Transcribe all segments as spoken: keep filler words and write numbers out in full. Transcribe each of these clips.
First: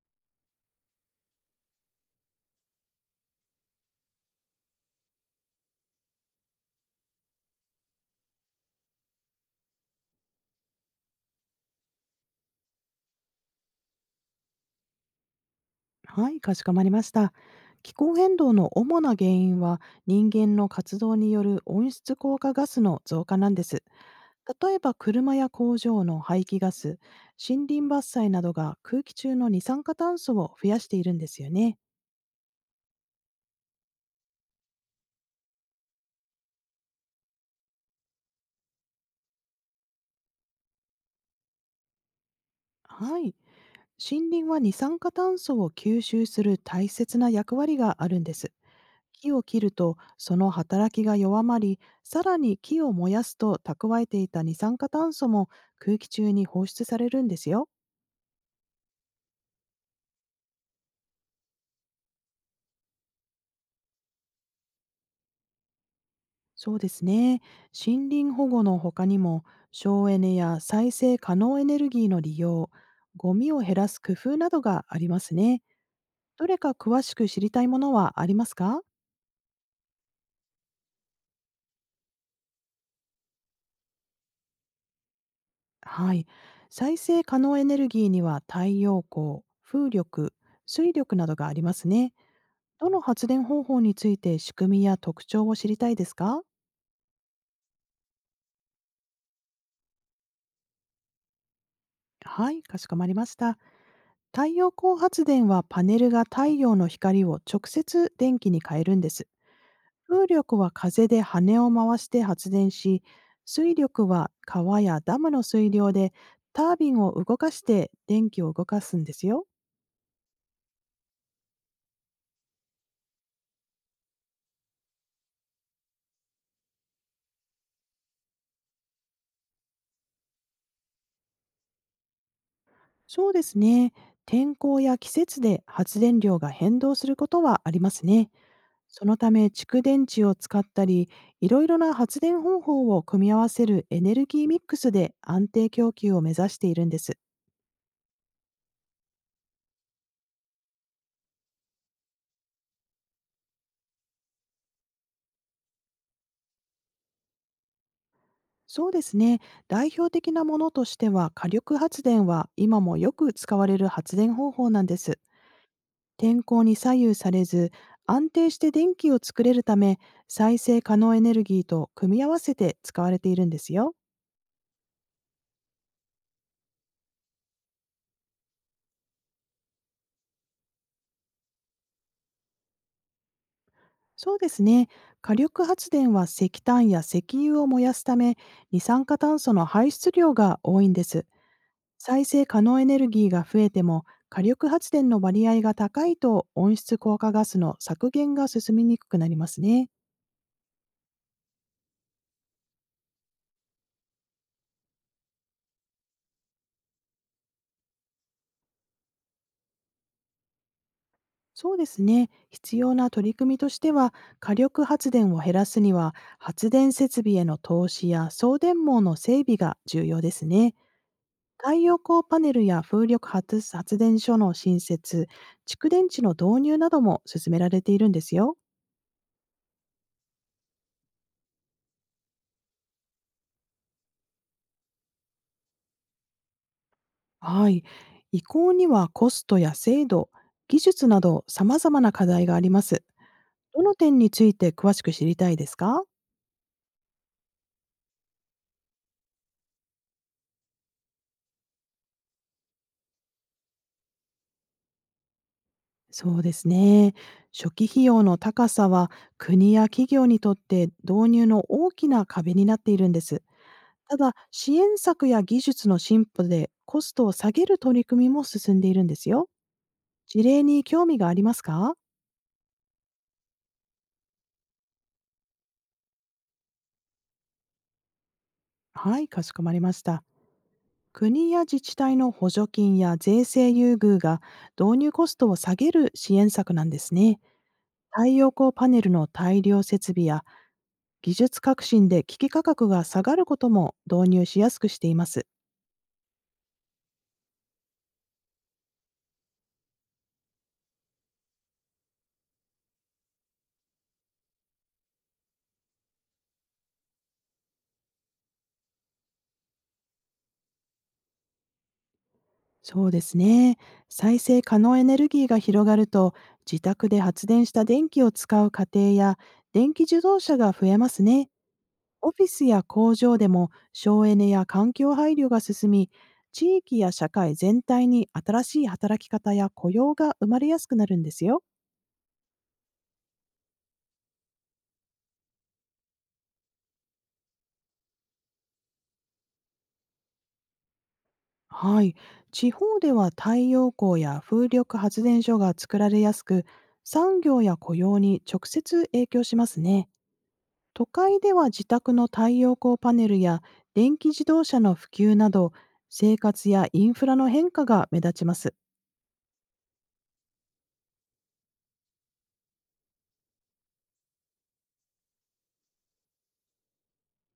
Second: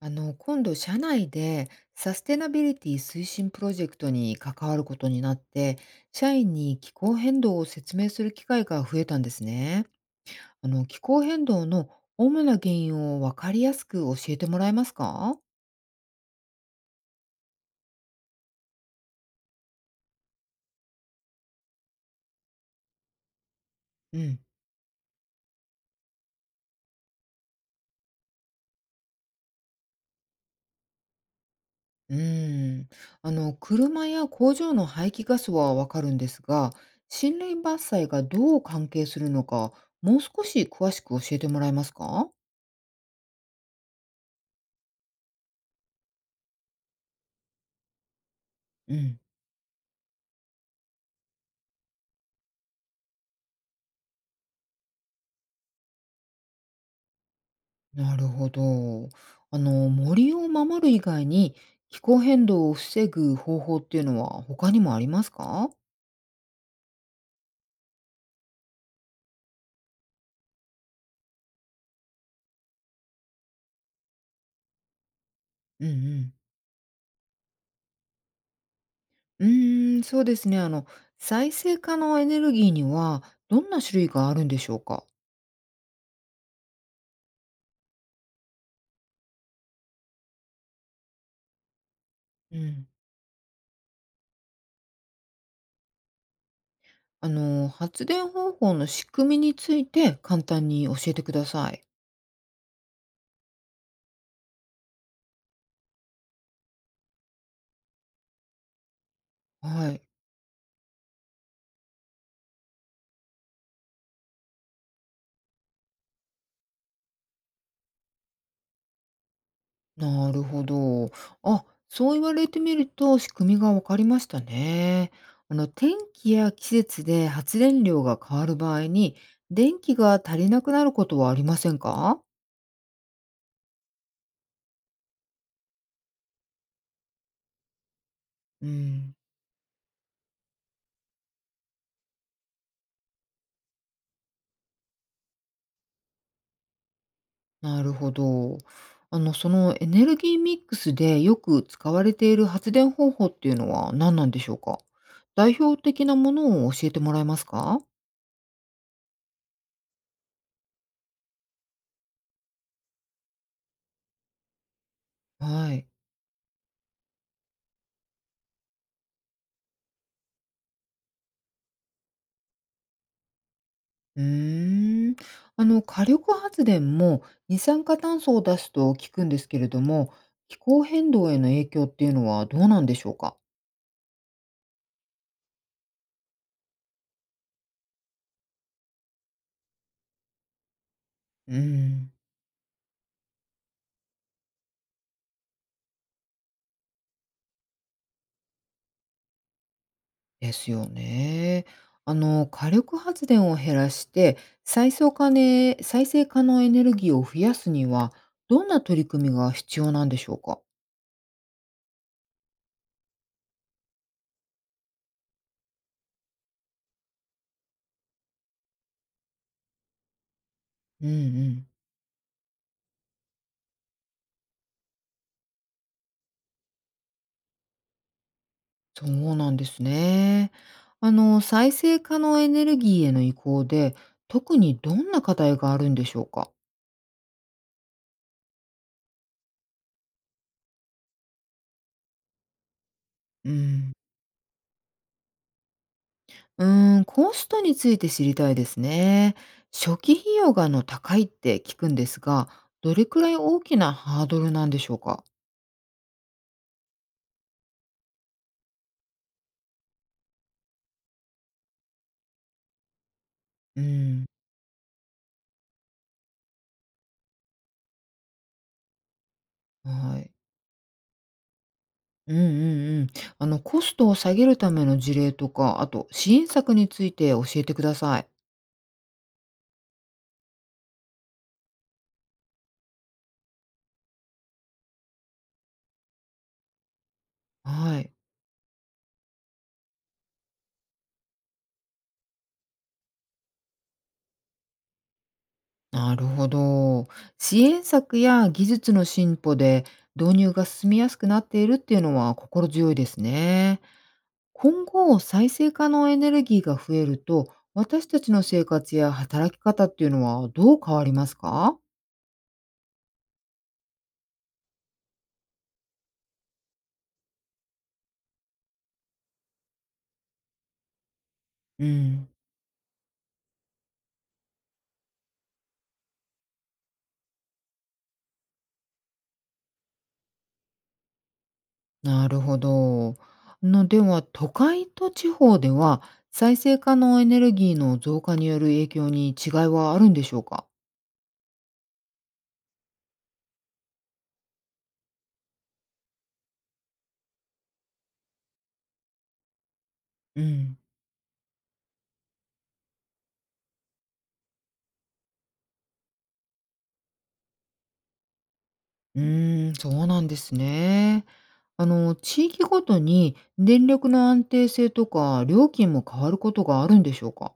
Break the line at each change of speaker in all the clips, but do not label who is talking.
あの、今度、社内でサステナビリティ推進プロジェクトに関わることになって、社員に気候変動を説明する機会が増えたんですね。あの、気候変動の主な原因を分かりやすく教えてもらえますか？
はい、かしこまりました。気候変動の主な原因は人間の活動による温室効果ガスの増加なんです。
うん。
例えば車や工場の排気ガス、森林伐採などが空気中の二酸化炭素を増やしているんですよね。
うーん。あの、車や工場の排気ガスはわかるんですが、森林伐採がどう関係するのか、もう少し詳しく教えてもらえますか？
はい。森林は二酸化炭素を吸収する大切な役割があるんです。
うん。
木を切るとその働きが弱まり、さらに木を燃やすと蓄えていた二酸化炭素も空気中に放出されるんですよ。
なるほど。あの、森を守る以外に気候変動を防ぐ方法っていうのは他にもありますか？
そうですね。森林保護の他にも、省エネや再生可能エネルギーの利用、ゴミを減らす工夫などがありますね。
うんうん。
どれか詳しく知りたいものはありますか？
うーん、そうですね。あの、再生可能エネルギーにはどんな種類があるんでしょうか？
はい。再生可能エネルギーには太陽光、風力、水力などがありますね。
うん。
どの発電方法について仕組みや特徴を知りたいですか？
あの、発電方法の仕組みについて簡単に教えてください。
はい、かしこまりました。太陽光発電はパネルが太陽の光を直接電気に変えるんです。
はい。
風力は風で羽を回して発電し、水力は川やダムの水量でタービンを動かして電気を動かすんですよ。
なるほど。あ、そう言われてみると仕組みが分かりましたね。あの、天気や季節で発電量が変わる場合に、電気が足りなくなることはありませんか？
そうですね。天候や季節で発電量が変動することはありますね。
う
そ
ん、
のため、蓄電池を使ったり、いろいろな発電方法を組み合わせるエネルギーミックスで安定供給を目指しているんです。
なるほど。あの、そのエネルギーミックスでよく使われている発電方法っていうのは何なんでしょうか？代表的なものを教えてもらえますか？
そうですね。代表的なものとしては、火力発電は今もよく使われる発電方法なんです。
はい。
天候に左右されず、安定して電気を作れるため、再生可能エネルギーと組み合わせて使われているんですよ。
うーん。あの、火力発電も二酸化炭素を出すと聞くんですけれども、気候変動への影響っていうのはどうなんでしょうか？
そうですね。火力発電は石炭や石油を燃やすため、二酸化炭素の排出量が多いんです。
うーん。
再生可能エネルギーが増えても、火力発電の割合が高いと温室効果ガスの削減が進みにくくなりますね。
ですよね。あの、火力発電を減らして、再生可能再生可能エネルギーを増やすには、どんな取り組みが必要なんでしょうか？
そうですね。必要な取り組みとしては、火力発電を減らすには、発電設備への投資や送電網の整備が重要ですね。
うんうん。
太陽光パネルや風力発発電所の新設、蓄電池の導入なども進められているんですよ。
そうなんですね。あの、再生可能エネルギーへの移行で、特にどんな課題があるんでしょうか？
はい。移行にはコストや制度、技術など様々な課題があります。
う
ど
ん。
の点について詳しく知りたいですか？
うーん、コストについて知りたいですね。初期費用があの高いって聞くんですが、どれくらい大きなハードルなんでしょうか？
そうですね。初期費用の高さは、国や企業にとって導入の大きな壁になっているんです。
う
た
ん、
だ、支援策や技術の進歩でコストを下げる取り組みも進んでいるんですよ。
はい。
事例に興味がありますか？
うんうんうん。あのコストを下げるための事例とか、あと支援策について教えてください。
はい、かしこまりました。国や自治体の補助金や税制優遇が導入コストを下げる支援策なんですね。
はい。
太陽光パネルの大量設備や技術革新で機器価格が下がることも導入しやすくしています。
なるほど。支援策や技術の進歩で導入が進みやすくなっているっていうのは心強いですね。今後、再生可能エネルギーが増えると、私たちの生活や働き方っていうのはどう変わりますか？
そうですね。再生可能エネルギーが広がると、自宅で発電した電気を使う家庭や電気自動車が増えますね。
うん、
オフィスや工場でも省エネや環境配慮が進み、地域や社会全体に新しい働き方や雇用が生まれやすくなるんですよ。
なるほど。のでは、都会と地方では、再生可能エネルギーの増加による影響に違いはあるんでしょうか？
はい。地方では太陽光や風力発電所が作られやすく、産業や雇用に直接影響しますね。
うん。
都会では自宅の太陽光パネルや電気自動車の普及など、生活やインフラの変化が目立ちます。
うーん、そうなんですね。あの、地域ごとに電力の安定性とか料金も変わることがあるんでしょうか？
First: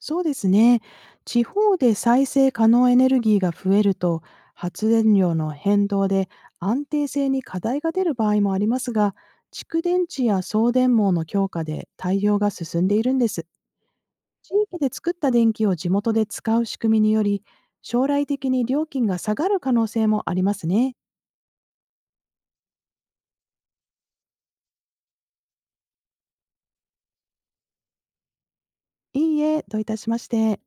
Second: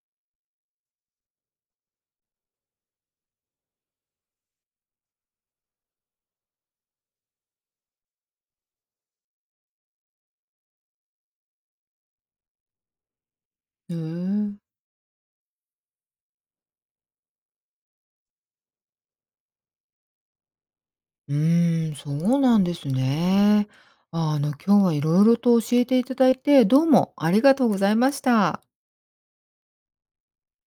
そうですね。地方で再生可能エネルギーが増えると、発電量の変動で安定性に課題が出る場合もありますが、蓄電池や送電網の強化で対応が進んでいるんです。
へえ。
地域で作った電気を地元で使う仕組みにより、将来的に料金が下がる可能性もありますね。
うーん、そうなんですね。あの、今日はいろいろと教えていただいて、どうもありがとうございました。
いいえ、どういたしまして。